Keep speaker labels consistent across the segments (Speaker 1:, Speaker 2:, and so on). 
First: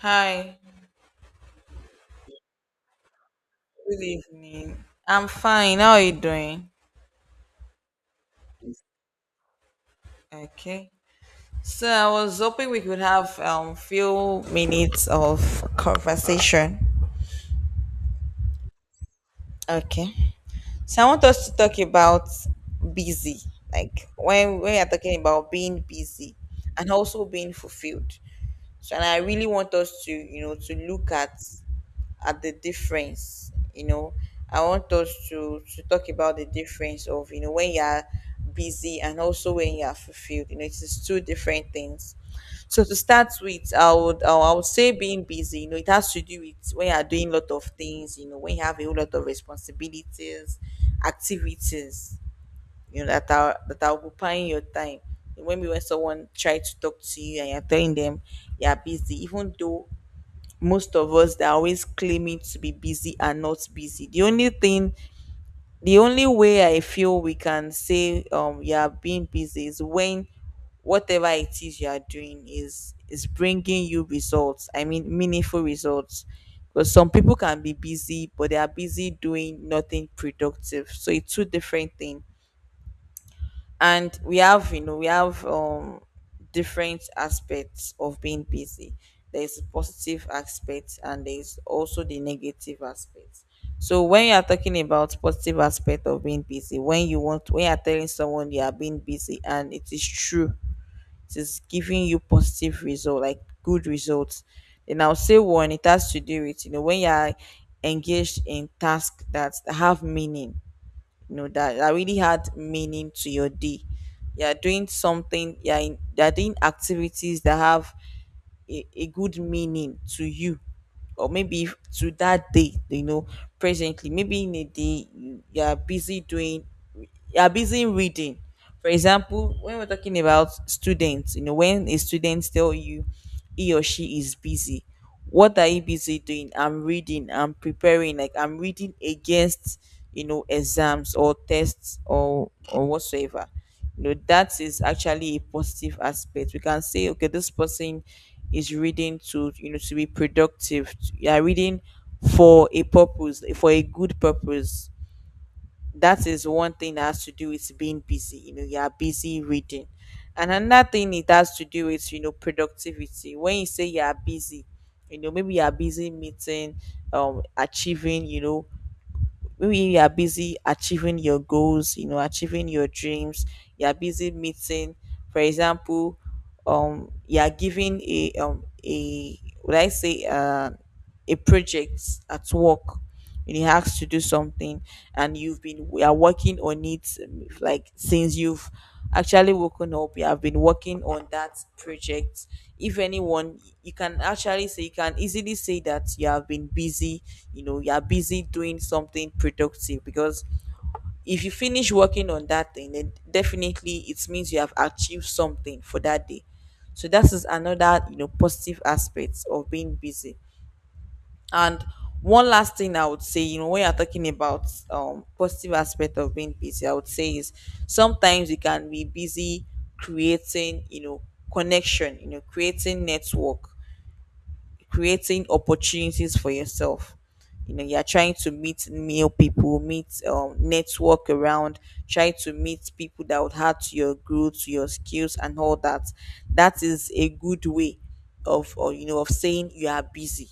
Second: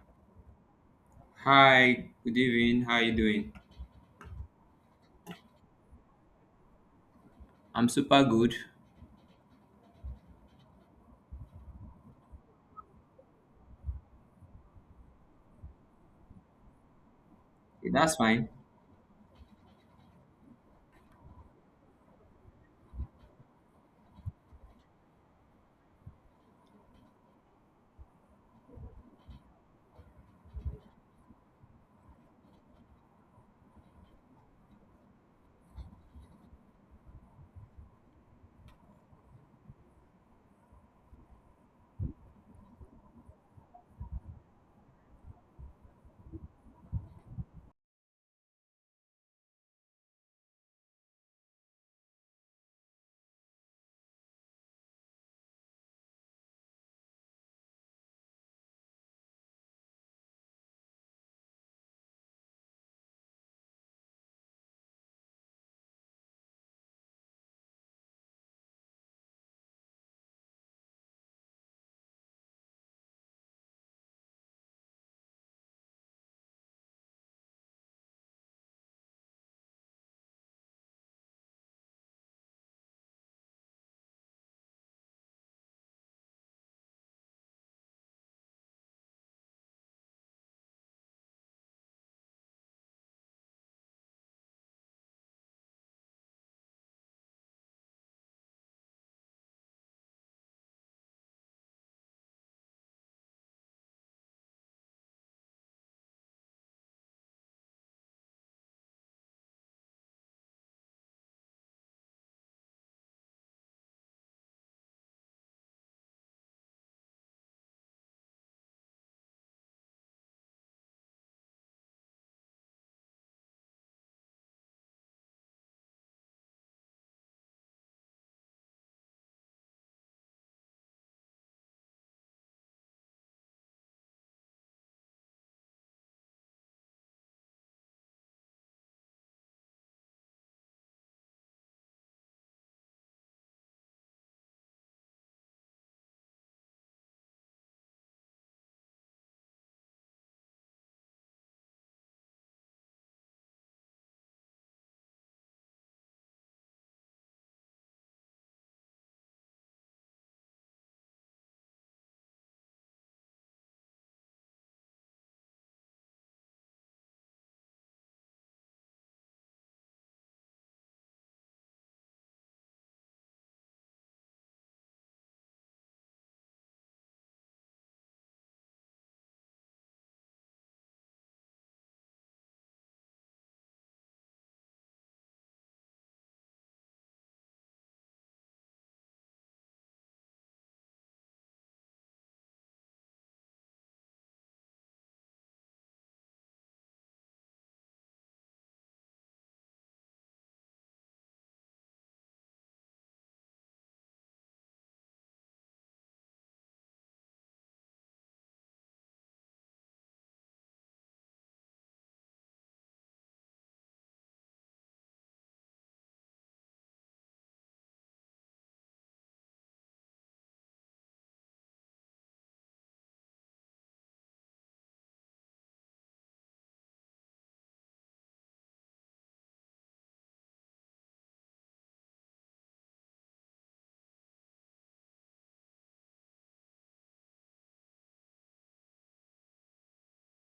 Speaker 1: Hi,
Speaker 2: Hi, good evening. How are you doing?
Speaker 1: good evening. I'm fine. How are you doing?
Speaker 2: I'm super good.
Speaker 1: Okay. So I was hoping we could have few minutes of conversation.
Speaker 2: Okay, that's fine.
Speaker 1: Okay. So I want us to talk about busy, like when we are talking about being busy and also being fulfilled. So and I really want us to, you know, to look at the difference, you know. I want us to talk about the difference of, you know, when you are busy and also when you are fulfilled. You know, it is two different things. So to start with, I would say being busy, you know, it has to do with when you are doing a lot of things, you know, when you have a whole lot of responsibilities, activities, you know, that are occupying your time. Maybe when someone try to talk to you and you're telling them you're busy, even though most of us that are always claiming to be busy are not busy. The only way I feel we can say you are being busy is when whatever it is you are doing is bringing you results. I mean meaningful results. Because some people can be busy, but they are busy doing nothing productive. So it's two different things, and we have, you know, we have different aspects of being busy. There's positive aspect, and there's also the negative aspect. So when you are talking about positive aspect of being busy, when you want, when you are telling someone you are being busy and it is true, it is giving you positive result, like good results, then I'll say one, it has to do with, you know, when you are engaged in tasks that have meaning. You know that really had meaning to your day. You're doing something, you're doing activities that have a good meaning to you, or maybe to that day, you know. Presently, maybe in a day, you are busy doing, you are busy reading. For example, when we're talking about students, you know, when a student tell you he or she is busy, what are you busy doing? I'm reading, I'm preparing, like I'm reading against, you know, exams or tests or whatsoever. You know, that is actually a positive aspect. We can say, okay, this person is reading to, you know, to be productive. You are reading for a purpose, for a good purpose. That is one thing that has to do with being busy. You know, you are busy reading. And another thing, it has to do with, you know, productivity. When you say you are busy, you know, maybe you are busy meeting, achieving, you know, maybe you are busy achieving your goals, you know, achieving your dreams. You are busy meeting, for example, you are giving a a, would I say, a project at work. And you asked to do something, and you've been we are working on it, like since you've actually woken up. You have been working on that project. If anyone, you can actually say, you can easily say that you have been busy, you know, you are busy doing something productive, because if you finish working on that thing, then definitely it means you have achieved something for that day. So that is another, you know, positive aspect of being busy. And one last thing I would say, you know, when you're talking about positive aspect of being busy, I would say, is sometimes you can be busy creating, you know, connection, you know, creating network, creating opportunities for yourself. You know, you're trying to meet new people, meet network around, try to meet people that would add to your growth, to your skills, and all that. That is a good way of, or, you know, of saying you are busy.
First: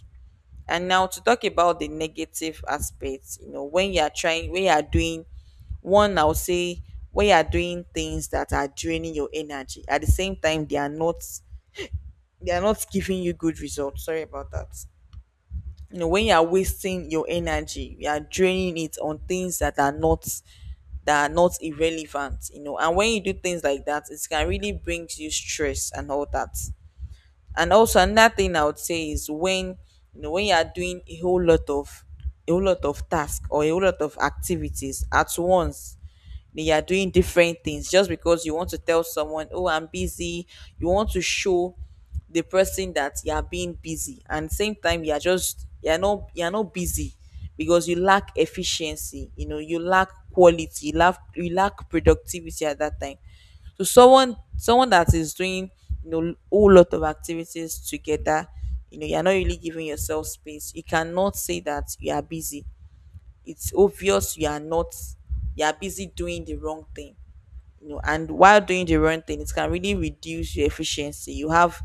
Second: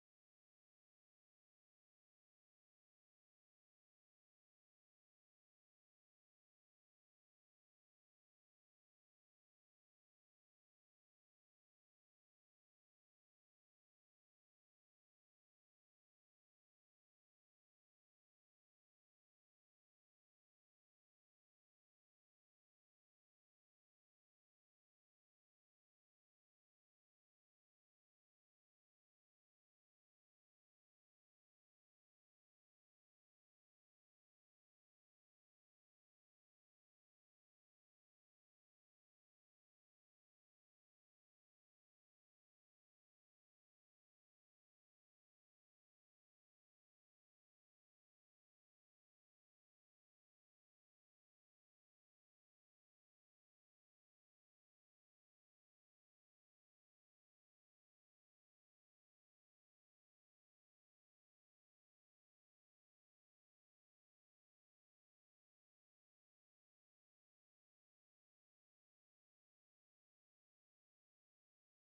Speaker 1: And now to talk about the negative aspects, you know, when you are trying, when you are doing one, I'll say when you are doing things that are draining your energy, at the same time they are not giving you good results. Sorry about that. You know, when you are wasting your energy, you are draining it on things that are not, that are not irrelevant, you know. And when you do things like that, it can really bring you stress and all that. And also another thing I would say is when, you know, when you are doing a whole lot of, a whole lot of tasks or a whole lot of activities at once, then you are doing different things just because you want to tell someone, oh, I'm busy. You want to show the person that you are being busy, and same time you are just, you are not busy because you lack efficiency. You know, you lack quality, you lack productivity at that time. So someone that is doing, you know, whole lot of activities together, you know, you're not really giving yourself space. You cannot say that you are busy. It's obvious you are not, you are busy doing the wrong thing. You know, and while doing the wrong thing, it can really reduce your efficiency.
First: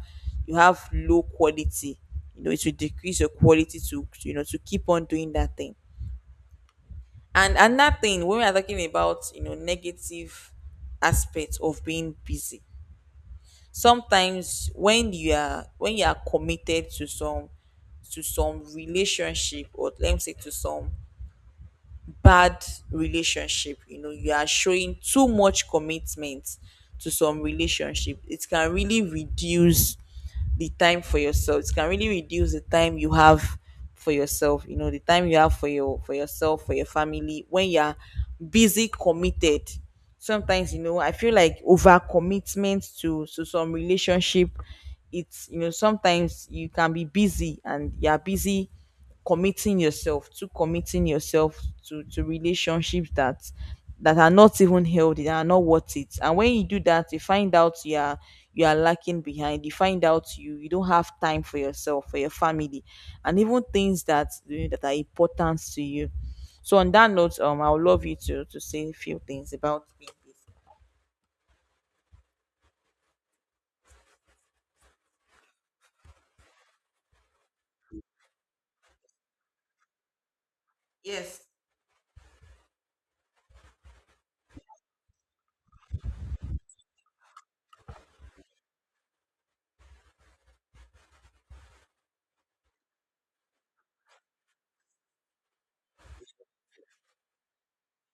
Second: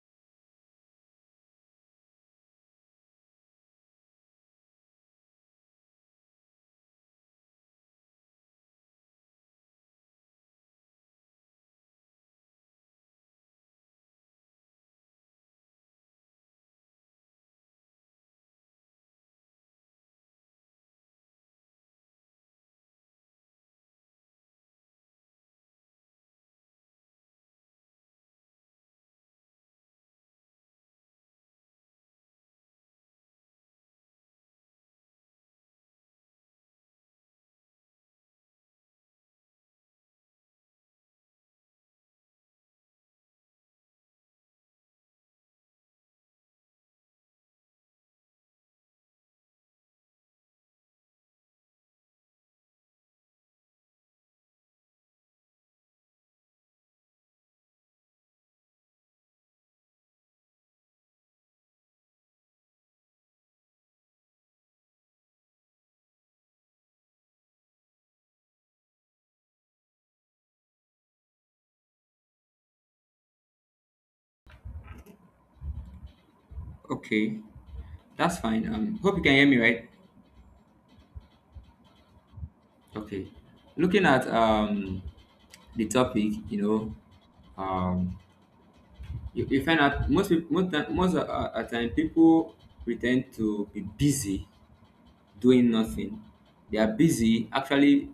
Speaker 1: You have low quality. You know, it will decrease your quality to, you know, to keep on doing that thing. And another thing, when we are talking about, you know, negative aspects of being busy, sometimes when you are, when you are committed to some, to some relationship, or let me say, to some bad relationship, you know, you are showing too much commitment to some relationship. It can really reduce the time for yourself. It can really reduce the time you have for yourself, you know, the time you have for yourself, for your family, when you're busy committed. Sometimes, you know, I feel like over commitment to some relationship, it's, you know, sometimes you can be busy and you're busy committing yourself to, committing yourself to relationships that, that are not even healthy, that are not worth it. And when you do that, you find out you are, you are lacking behind. You find out you, you don't have time for yourself, for your family, and even things that, you know, that are important to you. So on that note, I would love you to say a few things about being busy.
Speaker 2: Okay, that's fine. Hope you can hear me, right?
Speaker 1: Yes.
Speaker 2: Okay. Looking at the topic, you know, um, you find out most peop- most ti- most at time people pretend to be busy doing nothing. They are busy actually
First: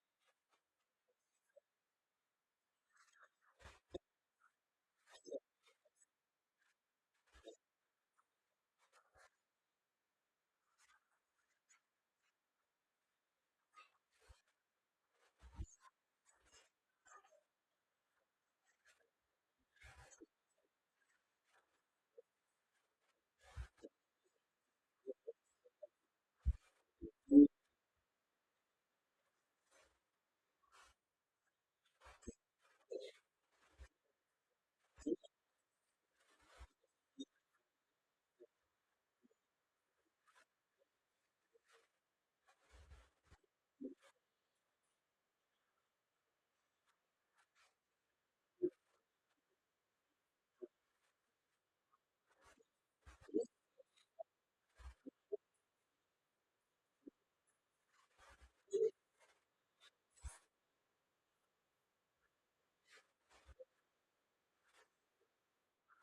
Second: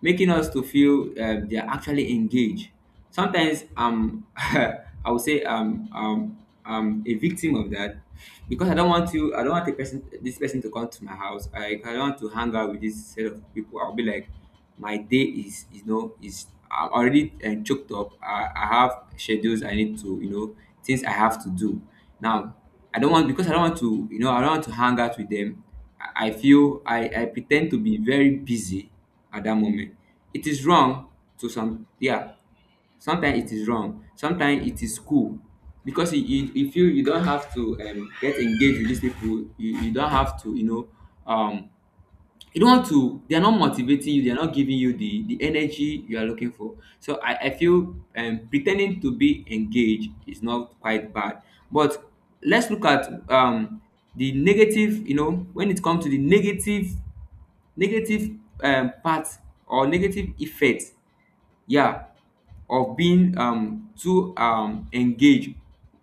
Speaker 2: making us to feel they are actually engaged. Sometimes I would say I'm a victim of that because I don't want to. I don't want a person, this person to come to my house. I don't want to hang out with this set of people. I'll be like, my day is I'm already choked up. I have schedules I need to, you know, things I have to do. Now I don't want because I don't want to, you know, I don't want to hang out with them. I feel I pretend to be very busy at that moment. It is wrong to some, yeah. Sometimes it is wrong. Sometimes it is cool because you feel you don't have to get engaged with these people. You don't have to, you know, um you don't want to. They are not motivating you, they are not giving you the energy you are looking for. So I feel pretending to be engaged is not quite bad, but let's look at the negative. You know, when it comes to the negative, negative part, or negative effect, yeah, of being too engaged.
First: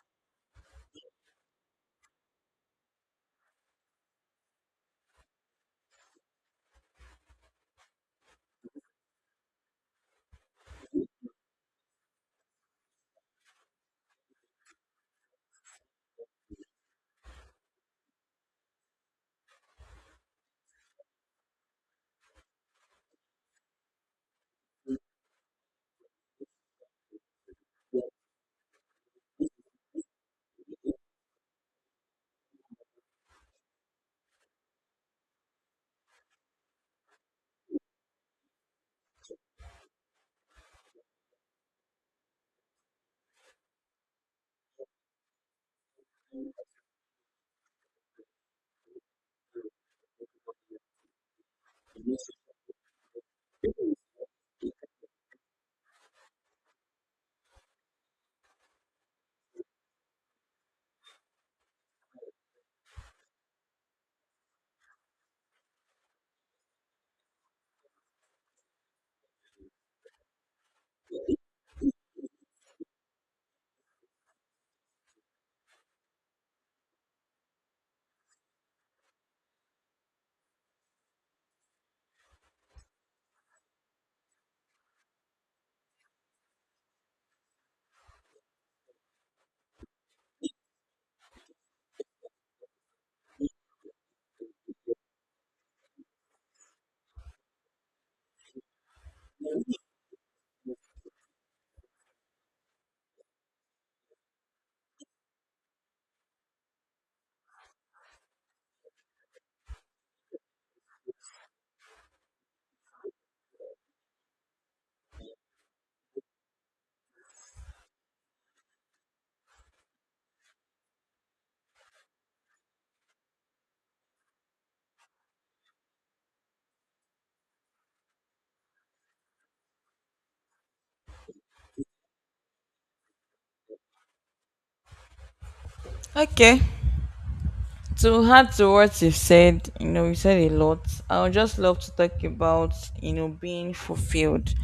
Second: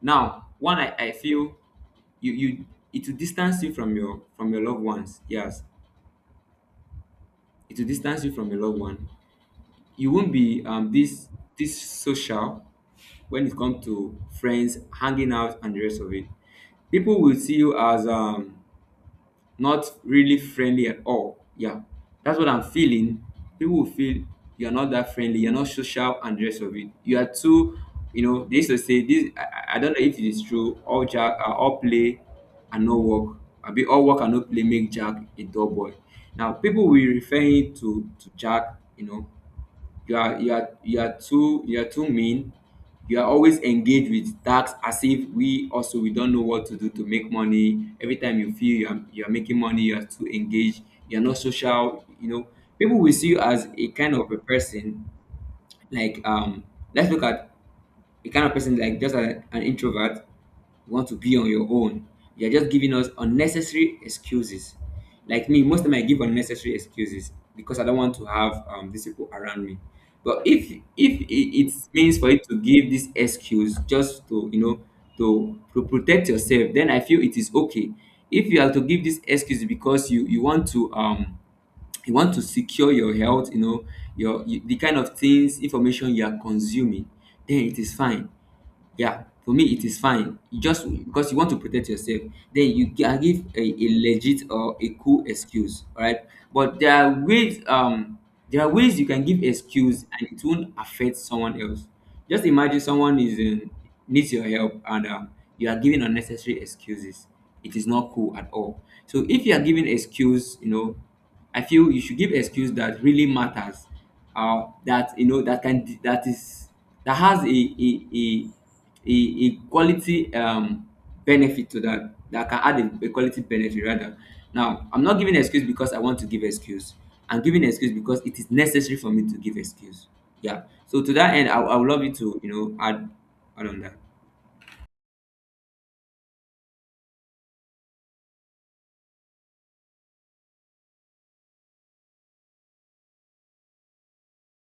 Speaker 2: Now, one, I feel you it will distance you from your loved ones. Yes, it will distance you from your loved one. You won't be this social when it comes to friends, hanging out, and the rest of it. People will see you as not really friendly at all. Yeah, that's what I'm feeling. People will feel you're not that friendly, you're not social, and the rest of it. You are too, you know. They used to say this. I don't know if it is true. All jack, all play, and no work. I be All work and no play make Jack a dull boy. Now people will refer him to Jack. You know, you are you are too, you are too mean. You are always engaged with tasks, as if we also we don't know what to do to make money. Every time you feel you are making money, you are too engaged, you are not social. You know, people will see you as a kind of a person like, let's look at the kind of person, like just a, an introvert. You want to be on your own. You're just giving us unnecessary excuses. Like me, most of time I give unnecessary excuses because I don't want to have these people around me. But if it means for you to give this excuse just to, you know, to protect yourself, then I feel it is okay. If you have to give this excuse because you, you want to secure your health, you know, you, the kind of things information you are consuming, then it is fine. Yeah, for me it is fine. You, just because you want to protect yourself, then you can give a legit or a cool excuse, all right? But there are ways you can give excuse and it won't affect someone else. Just imagine someone is in, needs your help, and you are giving unnecessary excuses. It is not cool at all. So if you are giving excuse, you know, I feel you should give excuse that really matters, that, you know, that is that has a a a quality benefit to that, that can add a quality benefit rather. Now I'm not giving excuse because I want to give excuse, I'm giving excuse because it is necessary for me to give excuse. Yeah, so to that end, I would love you to, you know, add add on that.
Speaker 1: Okay. To add to what you've said, you know, you said a lot. I would just love to talk about, you know, being fulfilled.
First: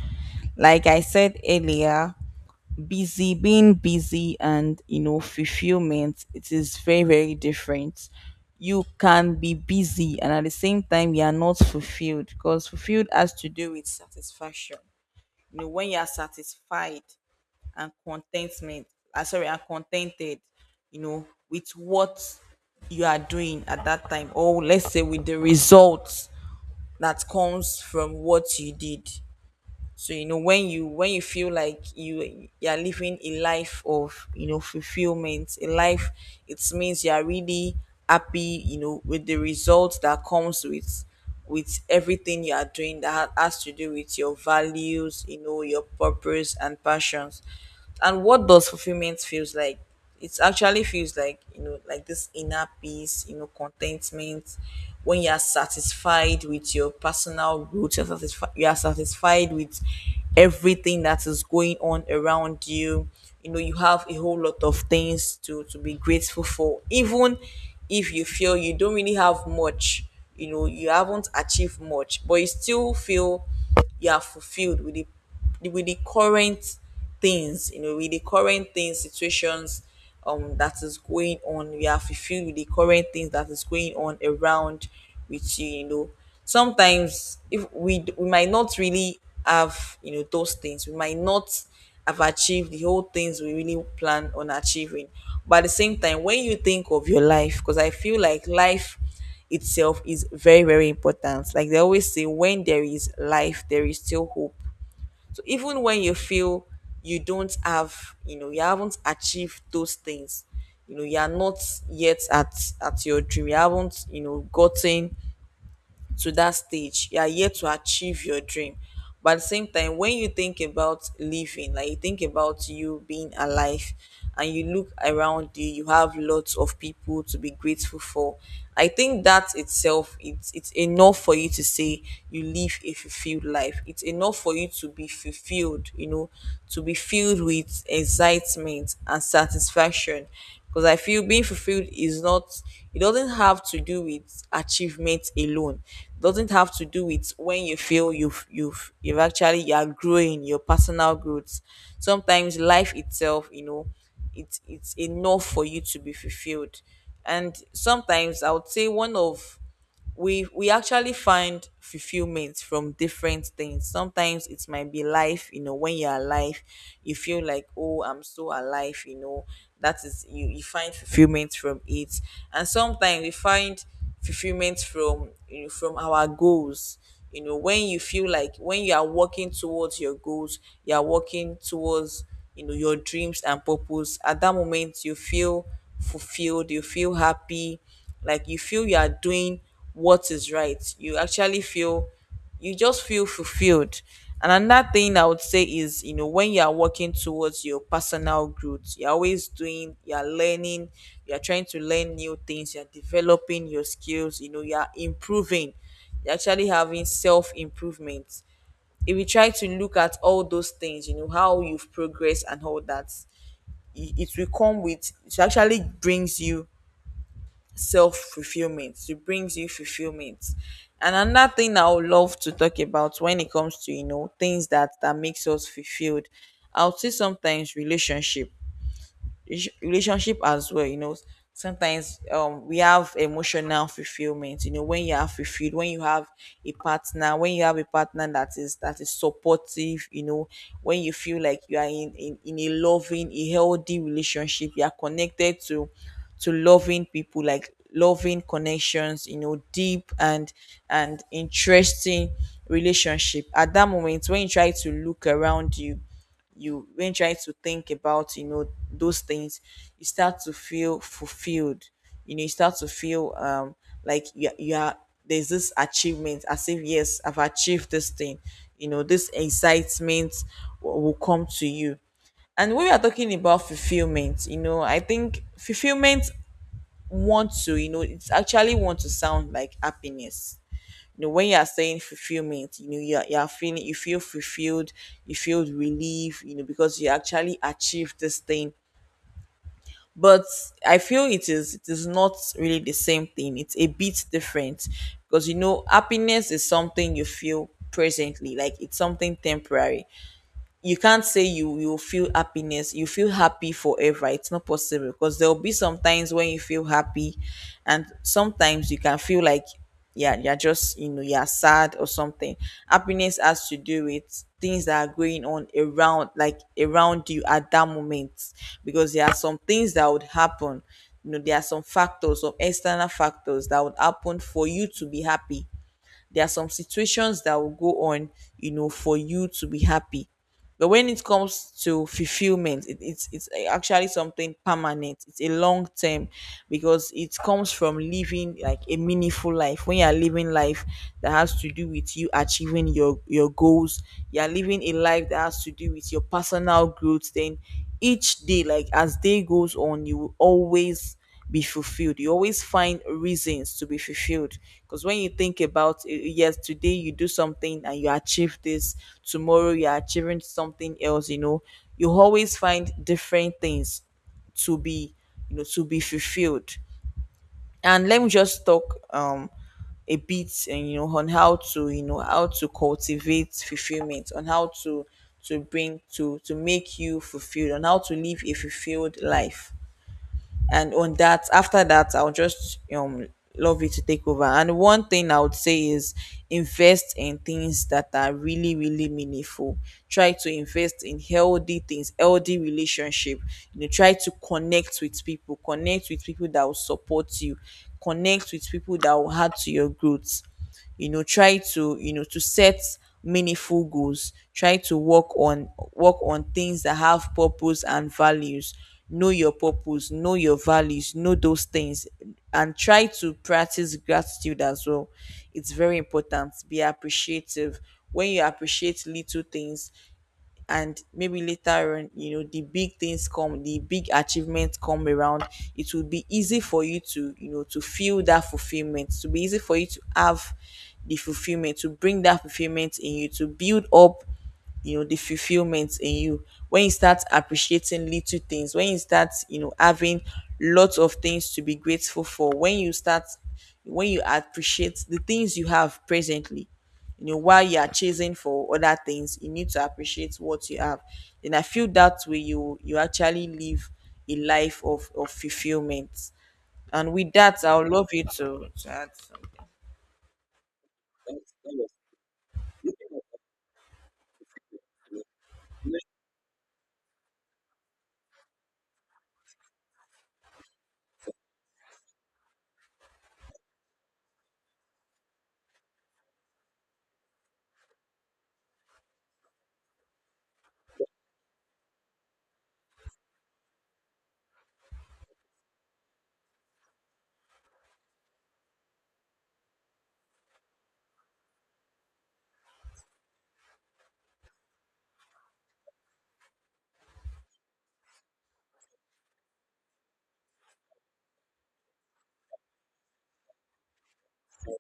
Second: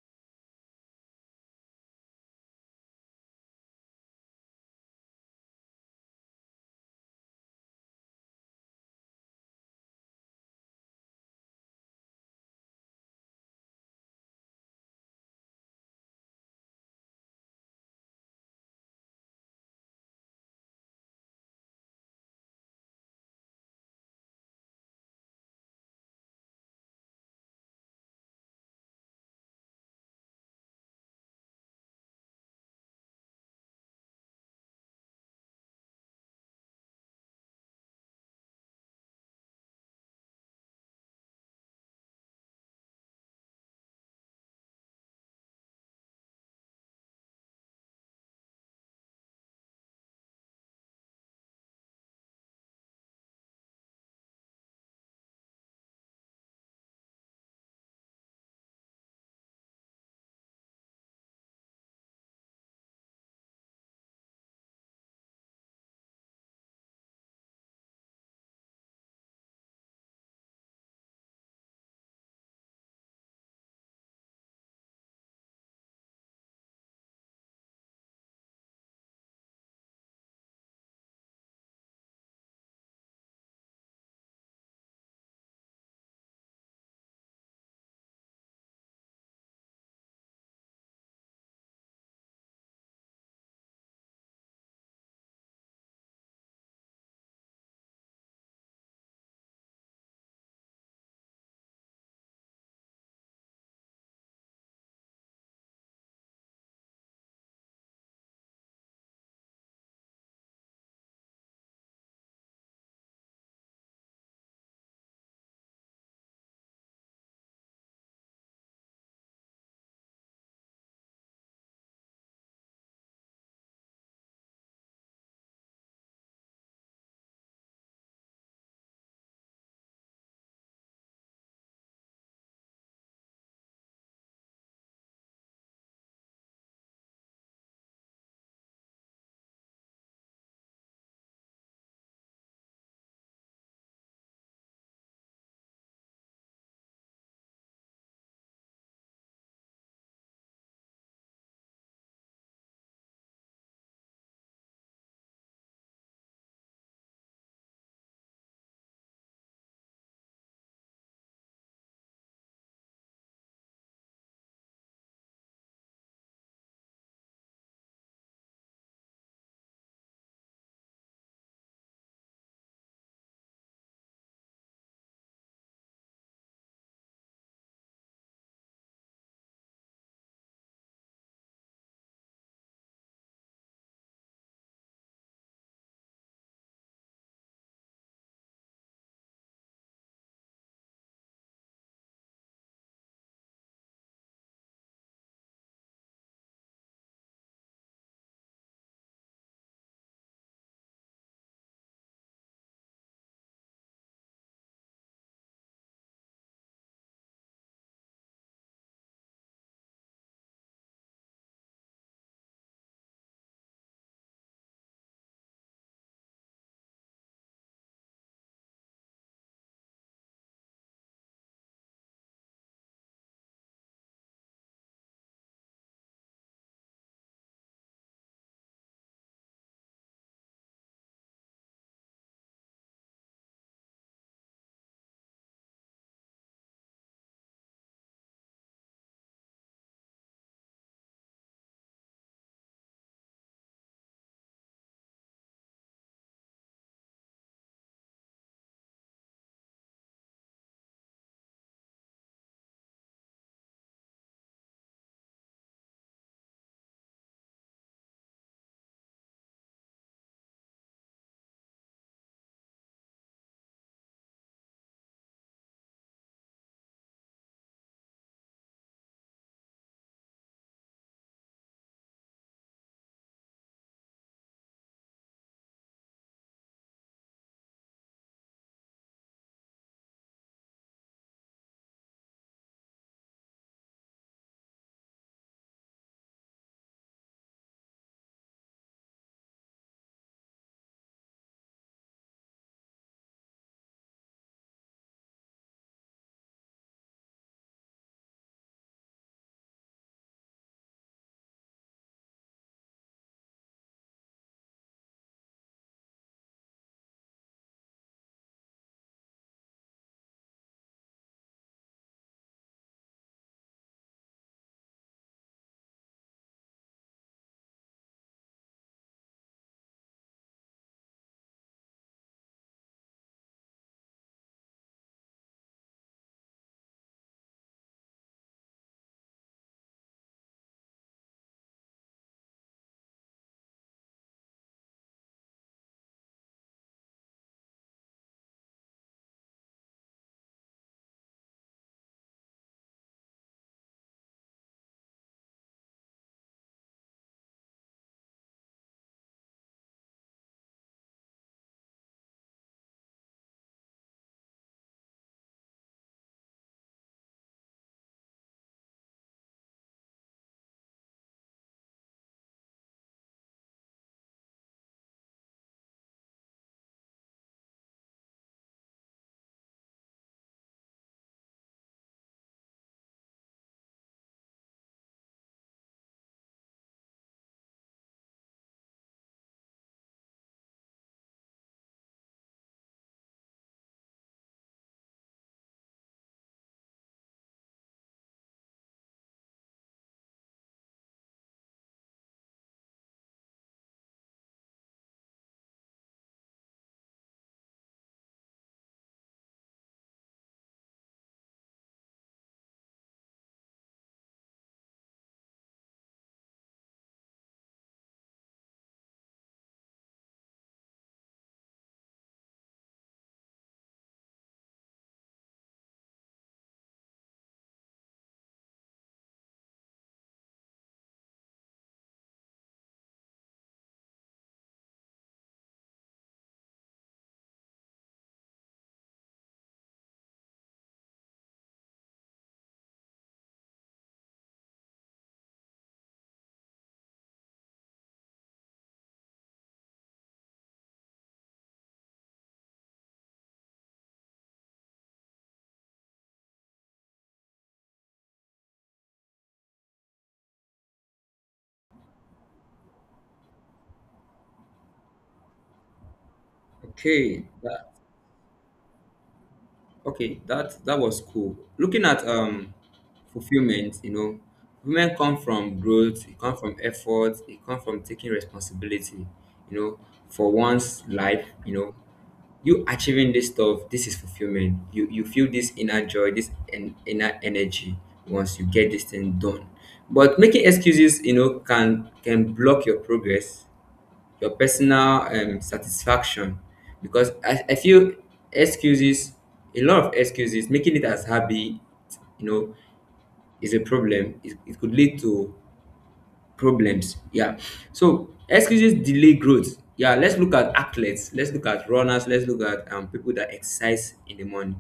Speaker 1: Like I said earlier, busy, being busy, and, you know, fulfillment, it is very, very different. You can be busy and at the same time, you are not fulfilled, because fulfilled has to do with satisfaction. You know, when you are satisfied, and contentment, sorry, and contented, you know, with what you are doing at that time, or let's say with the results that comes from what you did. So, you know, when you, when you feel like you are living a life of, you know, fulfillment, a life, it means you are really happy, you know, with the results that comes with everything you are doing, that has to do with your values, you know, your purpose and passions. And what does fulfillment feels like? It actually feels like, you know, like this inner peace, you know, contentment, when you are satisfied with your personal growth. You are satisfied with everything that is going on around you, you know. You have a whole lot of things to be grateful for. Even if you feel you don't really have much, you know, you haven't achieved much, but you still feel you are fulfilled with it, with the current things, you know, with the current things, situations that is going on. We are fulfilled with the current things that is going on around with you, you know. Sometimes if we we might not really have, you know, those things. We might not have achieved the whole things we really plan on achieving. But at the same time, when you think of your life, because I feel like life itself is very, very important. Like they always say, when there is life, there is still hope. So even when you feel you don't have, you haven't achieved those things, you are not yet at your dream, you haven't, gotten to that stage, you are here to achieve your dream. But at the same time, when you think about living, like you think about you being alive, and you look around you have lots of people to be grateful for. I think that itself, it's enough for you to say you live a fulfilled life. It's enough for you to be fulfilled, you know, to be filled with excitement and satisfaction. Because I feel being fulfilled is not, it doesn't have to do with achievement alone. It doesn't have to do with when you feel you've actually, you are growing your personal growth. Sometimes life itself, you know, it's enough for you to be fulfilled. And sometimes I would say one of, we actually find fulfillment from different things. Sometimes it might be life, you know, when you're alive you feel like, oh, I'm so alive, you know, that is, you find fulfillment from it. And sometimes we find fulfillment from, you know, from our goals. You know, when you feel like when you are working towards your goals, you are working towards, you know, your dreams and purpose, at that moment you feel fulfilled, you feel happy, like you feel you are doing what is right, you actually feel, you just feel fulfilled. And another thing I would say is, you know, when you are working towards your personal growth, you're always doing, you're learning, you're trying to learn new things, you're developing your skills, you know, you're improving, you're actually having self improvement. If you try to look at all those things, you know, how you've progressed and all that, it will come with, it actually brings you self fulfillment. It brings you fulfillment. And another thing I would love to talk about when it comes to, you know, things that makes us fulfilled, I would say sometimes relationship, relationship as well, you know. Sometimes we have emotional fulfillment, you know, when you are fulfilled, when you have a partner, when you have a partner that is, that is supportive, you know. When you feel like you are in in a loving, a healthy relationship, you are connected to loving people, like loving connections, you know, deep and interesting relationship. At that moment when you try to look around you, you, when trying to think about, you know, those things, you start to feel fulfilled, you know, you start to feel like you are, there's this achievement, as if yes, I've achieved this thing, you know, this excitement will come to you. And when we are talking about fulfillment, you know, I think fulfillment wants to, you know, it's actually want to sound like happiness. You know, when you are saying fulfillment, you know you are feeling, you feel fulfilled, you feel relief, you know, because you actually achieved this thing. But I feel it is, it is not really the same thing, it's a bit different. Because you know, happiness is something you feel presently, like it's something temporary. You can't say you feel happiness, you feel happy forever, it's not possible, because there'll be some times when you feel happy and sometimes you can feel like, yeah, you're just, you know, you're sad or something. Happiness has to do with things that are going on around, like around you at that moment, because there are some things that would happen, you know, there are some factors, some external factors that would happen for you to be happy, there are some situations that will go on, you know, for you to be happy. But when it comes to fulfillment, it's actually something permanent, it's a long term. Because it comes from living like a meaningful life. When you are living life that has to do with you achieving your goals, you are living a life that has to do with your personal growth, then each day, like as day goes on, you will always be fulfilled. You always find reasons to be fulfilled. Because when you think about it, yes, today you do something and you achieve this, tomorrow you're achieving something else, you know, you always find different things to be, you know, to be fulfilled. And let me just talk a bit, and you know, on how to, you know, how to cultivate fulfillment, on how to bring to make you fulfilled, on how to live a fulfilled life. And on that, after that, I'll just love you to take over. And one thing I would say is, invest in things that are really, really meaningful. Try to invest in healthy things, healthy relationship, you know. Try to connect with people, connect with people that will support you, connect with people that will add to your growth. You know, try to, you know, to set meaningful goals, try to work on things that have purpose and values. Know your purpose, know your values, know those things. And try to practice gratitude as well, it's very important, be appreciative. When you appreciate little things, and maybe later on, you know, the big things come, the big achievements come around, it will be easy for you to, you know, to feel that fulfillment, to be easy for you to have the fulfillment, to bring that fulfillment in you, to build up, you know, the fulfillment in you, when you start appreciating little things, when you start, you know, having lots of things to be grateful for, when you start, when you appreciate the things you have presently, you know, while you are chasing for other things, you need to appreciate what you have. And I feel that way you actually live a life of fulfillment. And with
Speaker 2: Okay.
Speaker 1: that, I would love you to add something.
Speaker 2: Okay, that was cool. Looking at fulfillment, you know, women come from growth, it come from effort, it come from taking responsibility, you know, for one's life, you know. You achieving this stuff, this is fulfillment. You feel this inner joy, this inner energy once you get this thing done. But making excuses, you know, can block your progress, your personal satisfaction, because I feel excuses, a lot of excuses making it as hobby, you know, is a problem. It could lead to problems, yeah. So excuses delay growth. Yeah, let's look at athletes, let's look at runners, let's look at people that exercise in the morning.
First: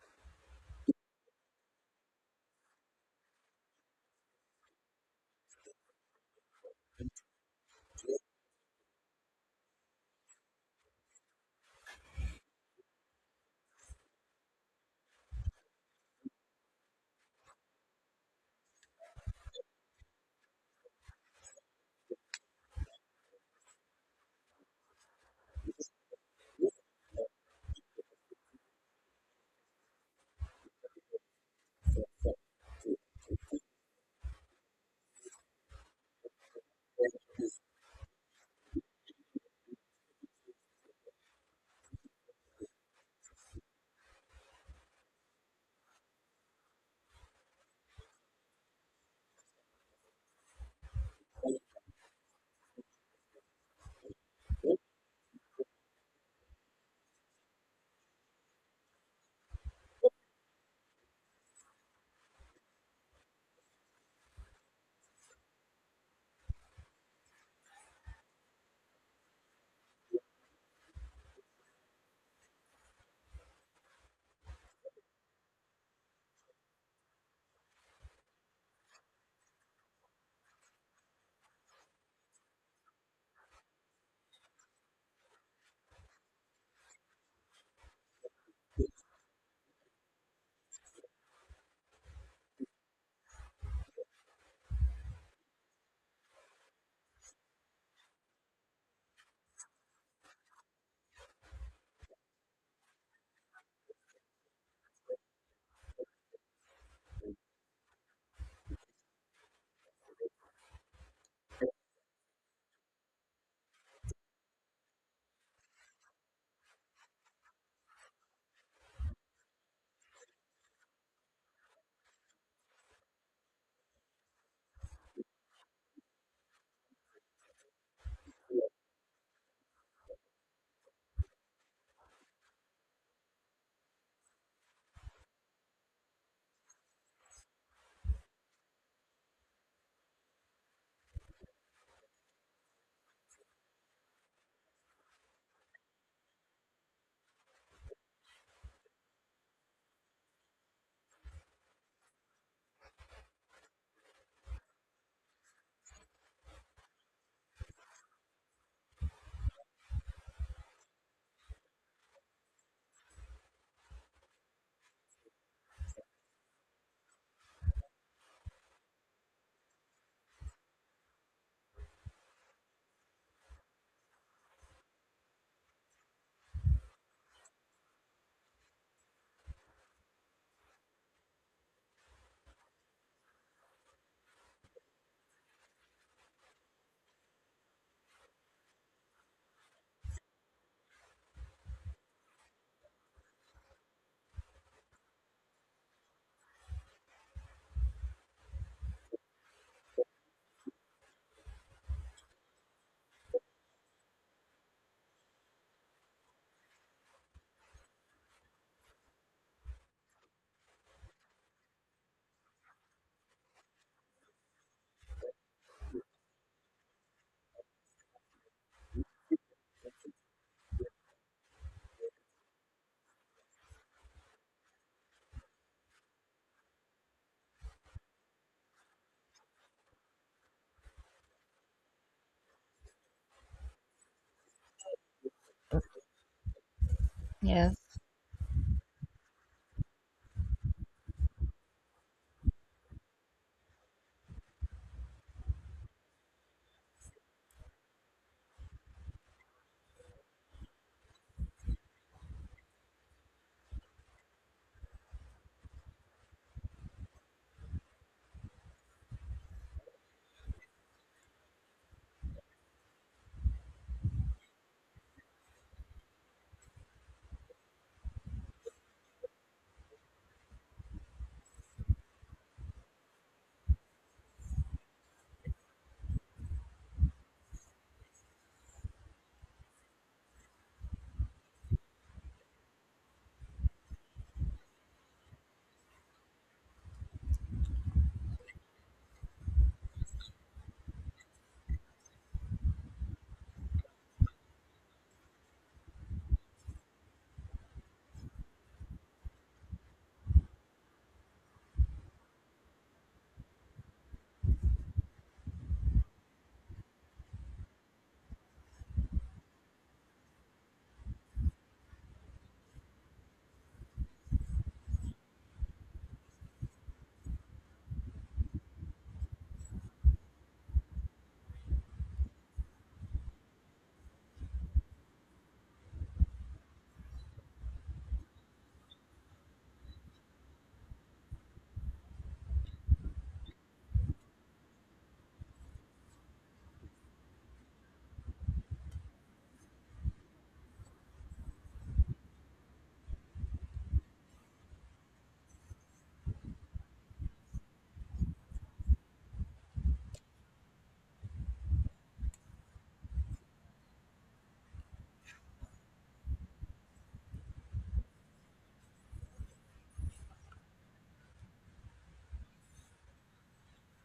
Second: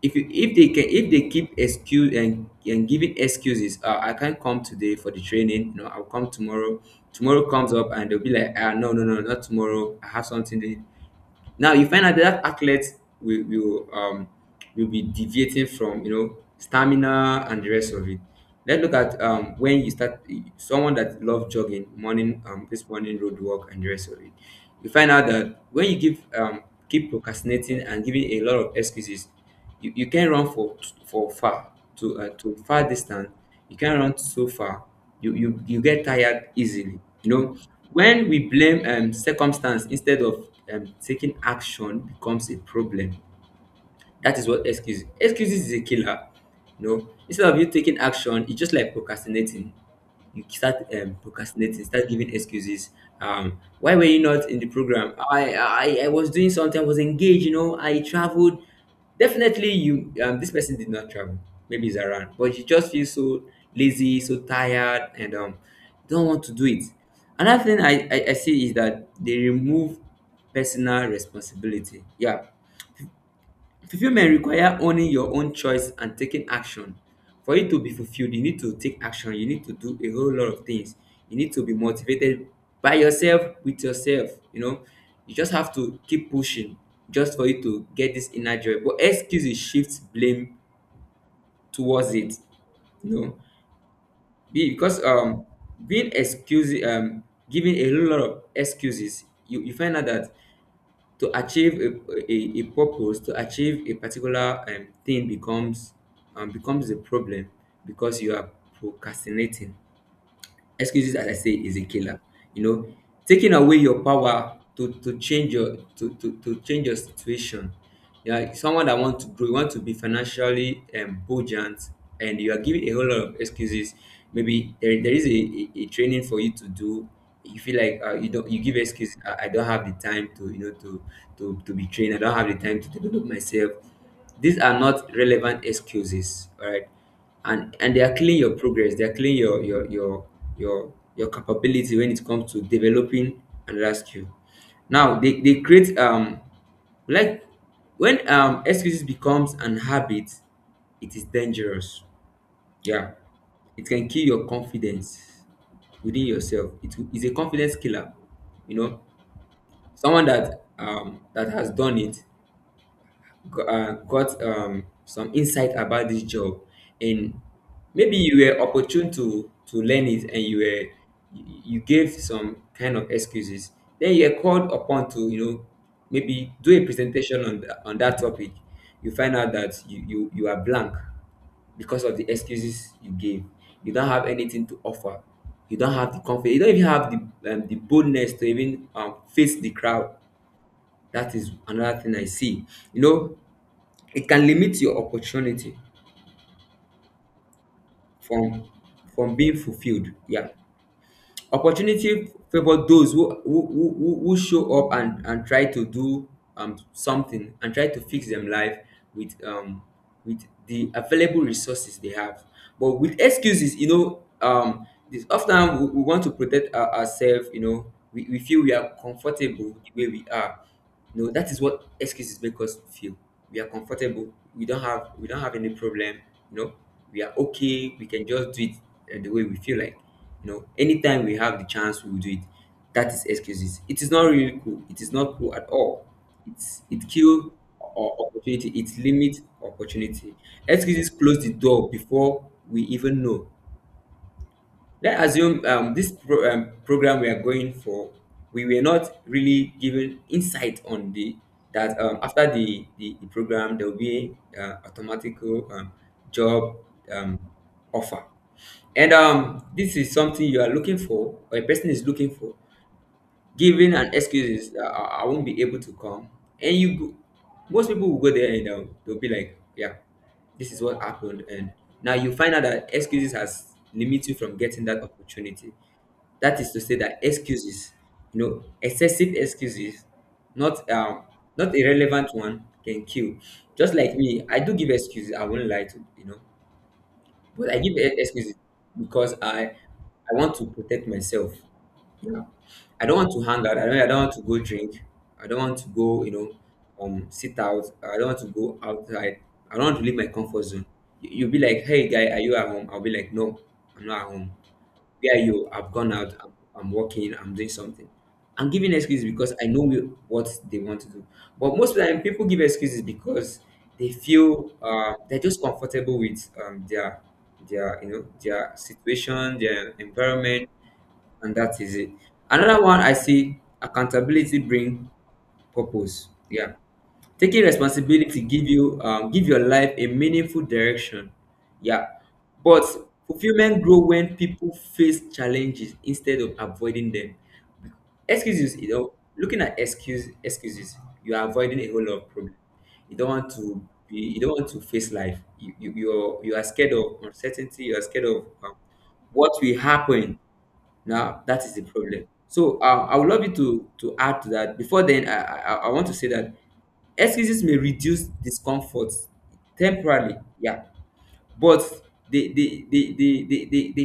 Speaker 2: If if they can, if they keep excuse and giving excuses, I can't come today for the training, no, I'll come tomorrow. Tomorrow comes up and they'll be like, ah, no, not tomorrow, I have something to. Now you find out that athletes will, will um will be deviating from, you know, stamina and the rest of it. Let's look at when you start, someone that loves jogging morning, this morning road work and the rest of it, you find out that when you give, keep procrastinating and giving a lot of excuses, you can run for far, to far distance. You can run so far, you get tired easily. You know, when we blame circumstance instead of taking action, becomes a problem. That is what excuses is a killer. You know, instead of you taking action, it's just like procrastinating. You start procrastinating, start giving excuses. Why were you not in the program? I was doing something. I was engaged. You know, I traveled. Definitely, you, this person did not travel. Maybe he's around, but you just feel so lazy, so tired, and don't want to do it. Another thing I see is that they remove personal responsibility. Yeah, fulfillment requires owning your own choice and taking action. For it to be fulfilled, you need to take action. You need to do a whole lot of things. You need to be motivated by yourself, with yourself. You know, you just have to keep pushing just for you to get this inner joy. But excuses shifts blame towards it. You know, Be- because being excuse, giving a whole lot of excuses, you find out that to achieve a, a purpose, to achieve a particular thing becomes becomes a problem because you are procrastinating. Excuses, as I say, is a killer. You know, taking away your power to change your to change your situation. Yeah, someone that want to grow, you want to be financially buoyant, and you are giving a whole lot of excuses. Maybe there is a, a training for you to do. You feel like, you don't you give excuse. I don't have the time to, you know, to be trained. I don't have the time to develop myself. These are not relevant excuses. All right, and they are killing your progress, they are killing your your capability when it comes to developing another skill. Now they create like, when excuses becomes an habit, it is dangerous. Yeah, it can kill your confidence. Within yourself, it is a confidence killer. You know, someone that that has done it, got some insight about this job, and maybe you were opportune to learn it, and you were you gave some kind of excuses, then you are called upon to, you know, maybe do a presentation on on that topic. You find out that you are blank because of the excuses you gave. You don't have anything to offer, you don't have the confidence, you don't even have the boldness to even face the crowd. That is another thing I see. You know, it can limit your opportunity from being fulfilled. Yeah, opportunity favor those who show up and try to do something and try to fix them life with um with the available resources they have. But with excuses, you know, this often we want to protect ourselves. You know, we feel we are comfortable the way we are. No, that is what excuses make us feel. We are comfortable. We don't have any problem. You know, we are okay. We can just do it the way we feel like. You know, anytime we have the chance, we will do it. That is excuses. It is not really cool. It is not cool at all. It's it kill
Speaker 1: Yes.
Speaker 2: or opportunity. It limit opportunity. Excuses close the door before we even know. Let's assume, program we are going for, we were not really given insight on the that, after the program there will be automatic um, job um, offer, and this is something you are looking for or a person is looking for, giving an excuses, I won't be able to come. And you go, most people will go there and they'll be like, yeah, this is what happened. And now you find out that excuses has limit you from getting that opportunity. That is to say that excuses, you know, excessive excuses, not not irrelevant one, can kill. Just like me, I do give excuses, I won't lie to you know. But I give excuses because I want to protect myself. I don't want to hang out. I don't want to go drink. I don't want to go, you know, sit out. I don't want to go outside. I don't want to leave my comfort zone. You'll be like, hey, guy, are you at home? I'll be like, no, I'm not at home. Where are you? I've gone out. I'm working. I'm doing something. I'm giving excuses because I know what they want to do. But most of the time, people give excuses because they feel, they're just comfortable with their, you know, their situation, their environment, and that is it. Another one I see, accountability bring purpose. Yeah, taking responsibility give you, give your life a meaningful direction. Yeah, but fulfillment grow when people face challenges instead of avoiding them. Excuses, you know, looking at excuses, you are avoiding a whole lot of problems. You don't want to be, you don't want to face life. You are, you are scared of uncertainty. You are scared of what will happen. Now that is the problem. So, I would love you to add to that. Before then, I want to say that excuses may reduce discomfort temporarily, yeah, but the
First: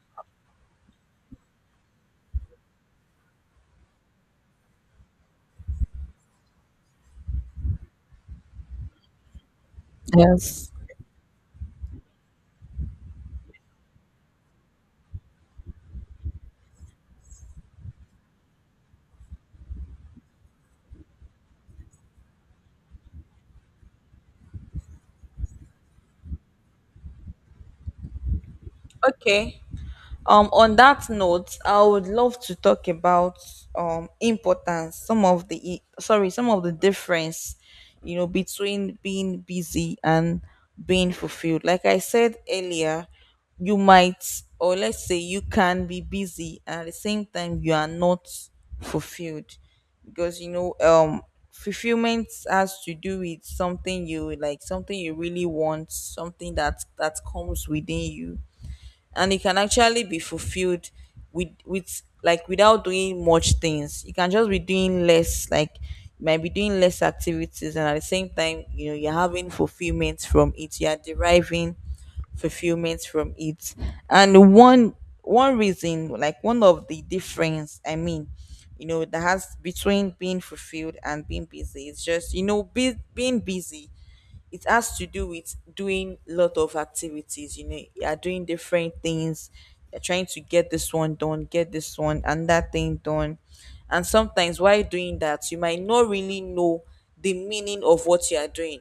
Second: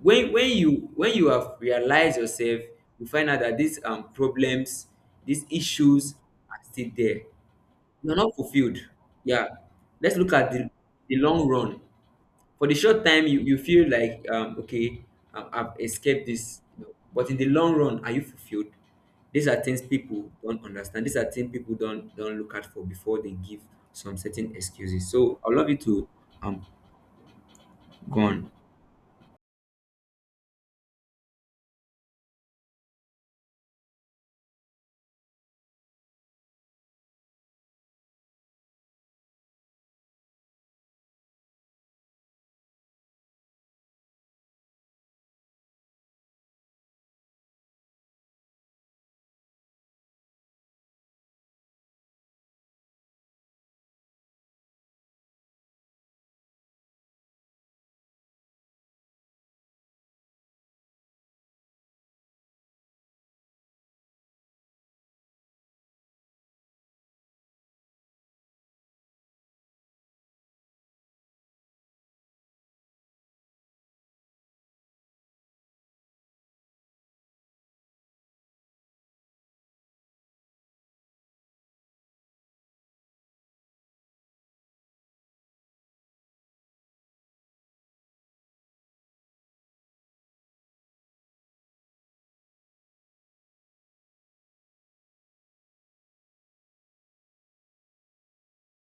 Speaker 2: when you when you have realized yourself, you find out that these problems, these issues are still there. You're not fulfilled. Yeah, let's look at
Speaker 1: Yes.
Speaker 2: the long run. For the short time, you feel like, okay, I've escaped this, but in the long run, are you fulfilled? These are things people don't understand, these are things people don't look out for before they give some certain excuses. So I love you to um go on.
Speaker 1: Okay. On that note, I would love to talk about importance, some of the sorry, some of the difference, you know, between being busy and being fulfilled. Like I said earlier, you might, or let's say, you can be busy and at the same time you are not fulfilled. Because you know, fulfillment has to do with something you like, something you really want, something that comes within you. And it can actually be fulfilled with like, without doing much things. You can just be doing less, like you might be doing less activities and at the same time, you know, you're having fulfillment from it, you're deriving fulfillment from it. And one, one reason, like one of the difference I mean, you know, that has between being fulfilled and being busy, it's just, you know, being busy, it has to do with doing lot of activities, you know, you are doing different things, you're trying to get this one done, get this one and that thing done. And sometimes while doing that, you might not really know the meaning of what you are doing.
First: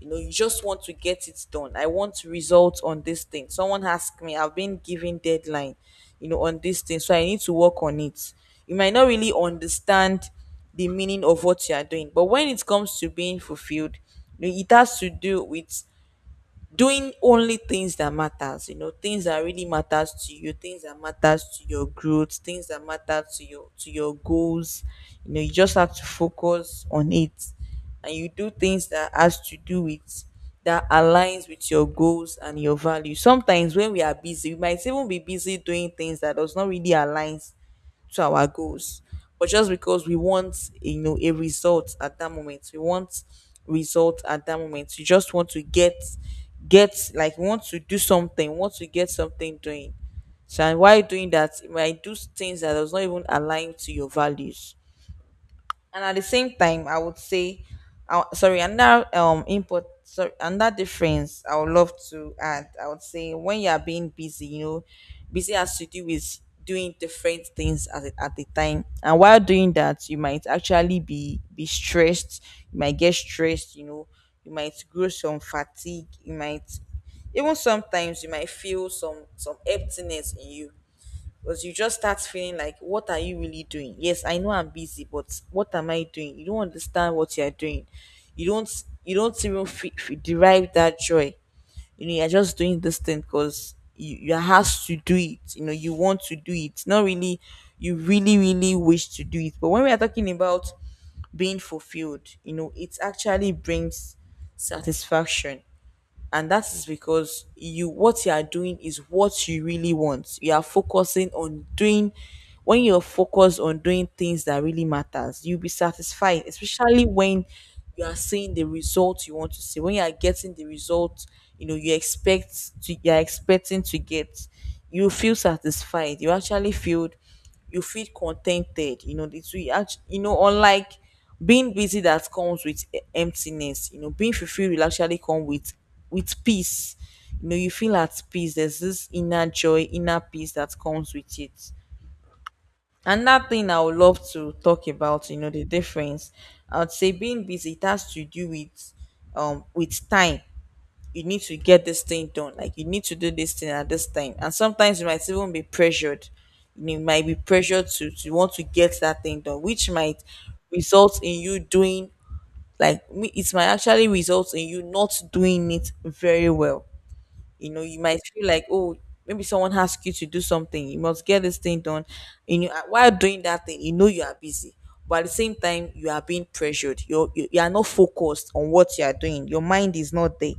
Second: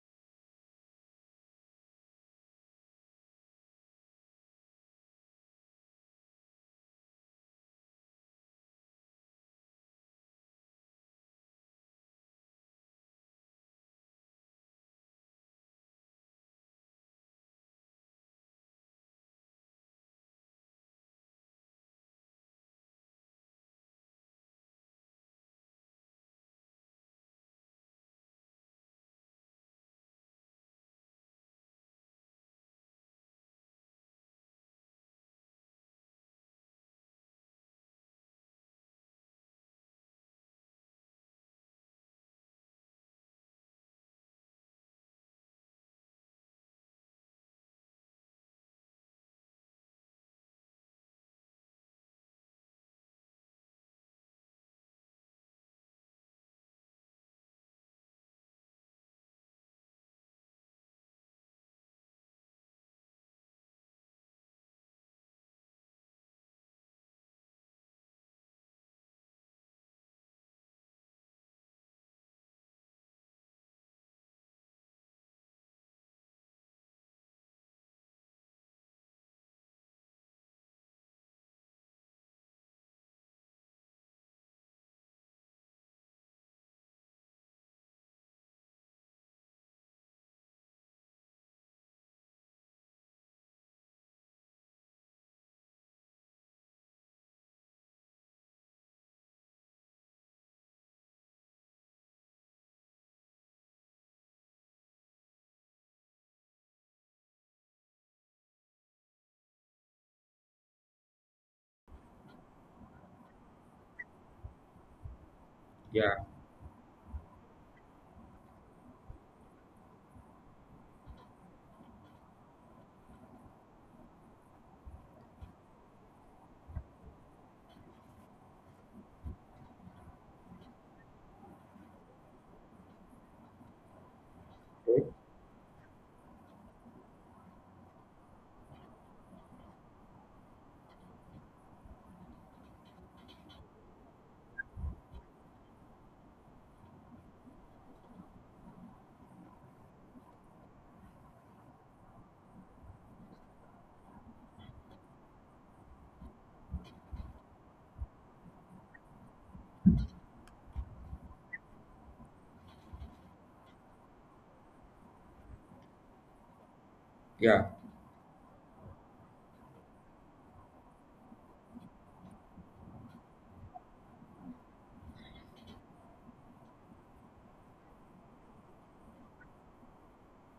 Speaker 1: You know, you just want to get it done, I want results on this thing, someone asked me, I've been given deadline, you know, on this thing, so I need to work on it. You might not really understand the meaning of what you are doing. But when it comes to being fulfilled, you know, it has to do with doing only things that matters, you know, things that really matters to you, things that matters to your growth, things that matter to your, to your goals. You know, you just have to focus on it. And you do things that has to do with, that aligns with your goals and your value. Sometimes when we are busy, we might even be busy doing things that does not really aligns to our goals, but just because we want, you know, a result at that moment, we just want to get, like we want to do something, we want to get something doing. So, and while doing that, it might do things that does not even align to your values. And at the same time, I would say sorry, another input, sorry, another difference I would love to add. I would say when you are being busy, you know, busy has to do with doing different things at the time, and while doing that, you might actually be stressed, you might get stressed, you know, you might grow some fatigue, you might even sometimes, you might feel some emptiness in you. Because you just start feeling like, what are you really doing? Yes, I know I'm busy, but what am I doing? You don't understand what you're doing, you don't even derive that joy. You know, you're just doing this thing because you're asked to do it, you know, you want to do it, not really, you really really wish to do it. But when we are talking about being fulfilled, you know, it actually brings satisfaction. And that is because you what you are doing is what you really want. You are focusing on doing, when you're focused on doing things that really matters, you'll be
Speaker 2: Yeah.
Speaker 1: satisfied, especially when you are Seeing the result you want to see. When you are getting the result you're expecting to get, you feel satisfied. You feel contented. You know it's we act you know Unlike being busy, that comes with emptiness. Being fulfilled will actually come with peace. You feel at peace. There's this inner joy, inner peace that comes with it. Another thing I would love to talk about, the difference. I'd say being busy, it has to do with time. You need to get this thing done. Like, you need to do this thing at this time. And sometimes you might even be pressured. You might be pressured to want to get that thing done, which might result in you doing— it might actually result in you not doing it very well.
Speaker 2: Yeah.
Speaker 1: You know, you might feel like, oh, maybe someone asked you to do something. You must get this thing done. While doing that thing, you know you are busy. But at the same time, you are being pressured. You are not focused on what you are doing. Your mind is not there.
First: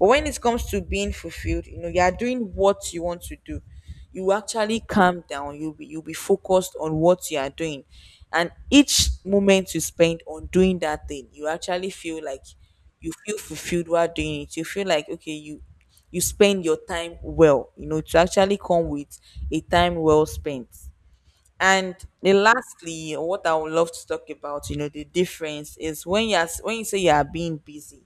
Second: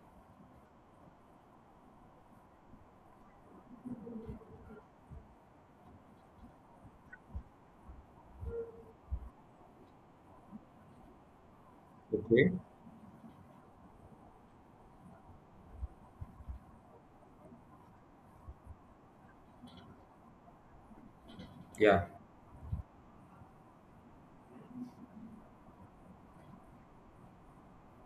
Speaker 1: But when it comes to being fulfilled, you are doing what you want to do. You actually calm down. You'll be focused on what you are doing. And each moment you spend on doing that thing, you actually feel like—
Speaker 2: Okay.
Speaker 1: you feel fulfilled while doing it. You feel like, okay, you spend your time well. To actually come with a time well spent. And
Speaker 2: Yeah.
Speaker 1: then lastly, what I would love to talk about, the difference is, when you say you are being busy,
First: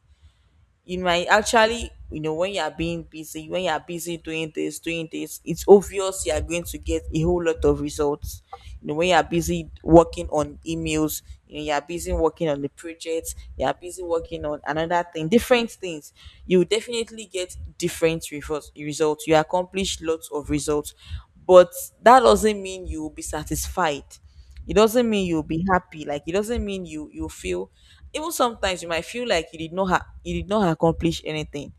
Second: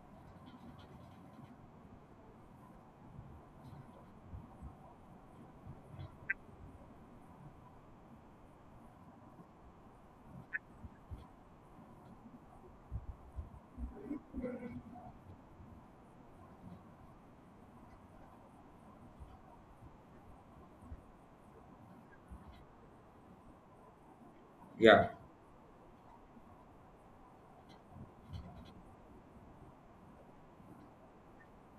Speaker 1: you might actually— when you are being busy, when you are busy doing this, it's obvious you are going to get a whole lot of results. When you are busy working on emails, you are busy working on the project, you are busy working on another thing, different things. You definitely get different results. You accomplish lots of results. But that doesn't mean you will be satisfied. It
Speaker 2: Yeah.
Speaker 1: doesn't mean you'll be happy. Like, it doesn't mean you feel— even sometimes you might feel like you did not accomplish anything.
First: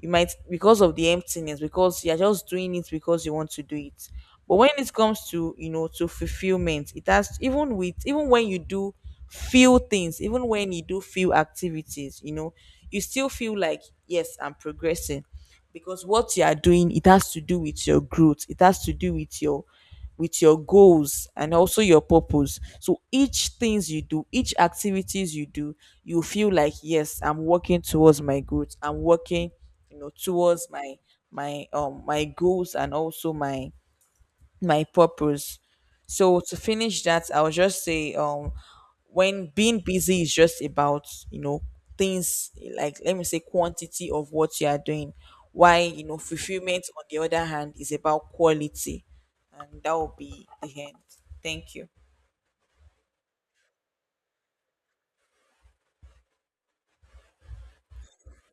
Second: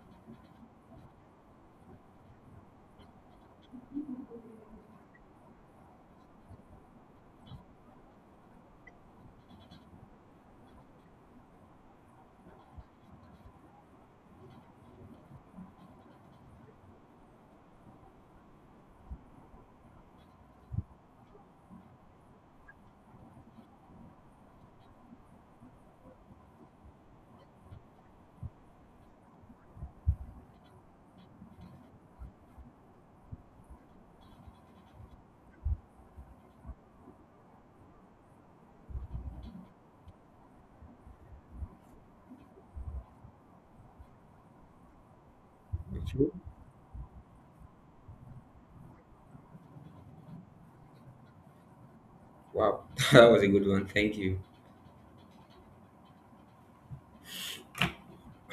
Speaker 1: You might— because of the emptiness, because you're just doing it because you want to do it. But when it comes to— to fulfillment, it has even with even when you do few things, even when you do few activities, you still feel like, yes, I'm progressing. Because what you are doing, it has to do with your growth. It has to do with your— with your goals and also your purpose. So each things you do, each activities you do, you feel like, yes, I'm working towards my growth. I'm working, towards my— my goals, and also my purpose. So to finish that, I'll just say when being busy is just about, you know, things, like, let me say, quantity of what you are doing. Why,
Speaker 2: Okay.
Speaker 1: fulfillment on the other hand is about quality. And that will be the end. Thank you.
Speaker 2: Wow, that was a good one, thank you.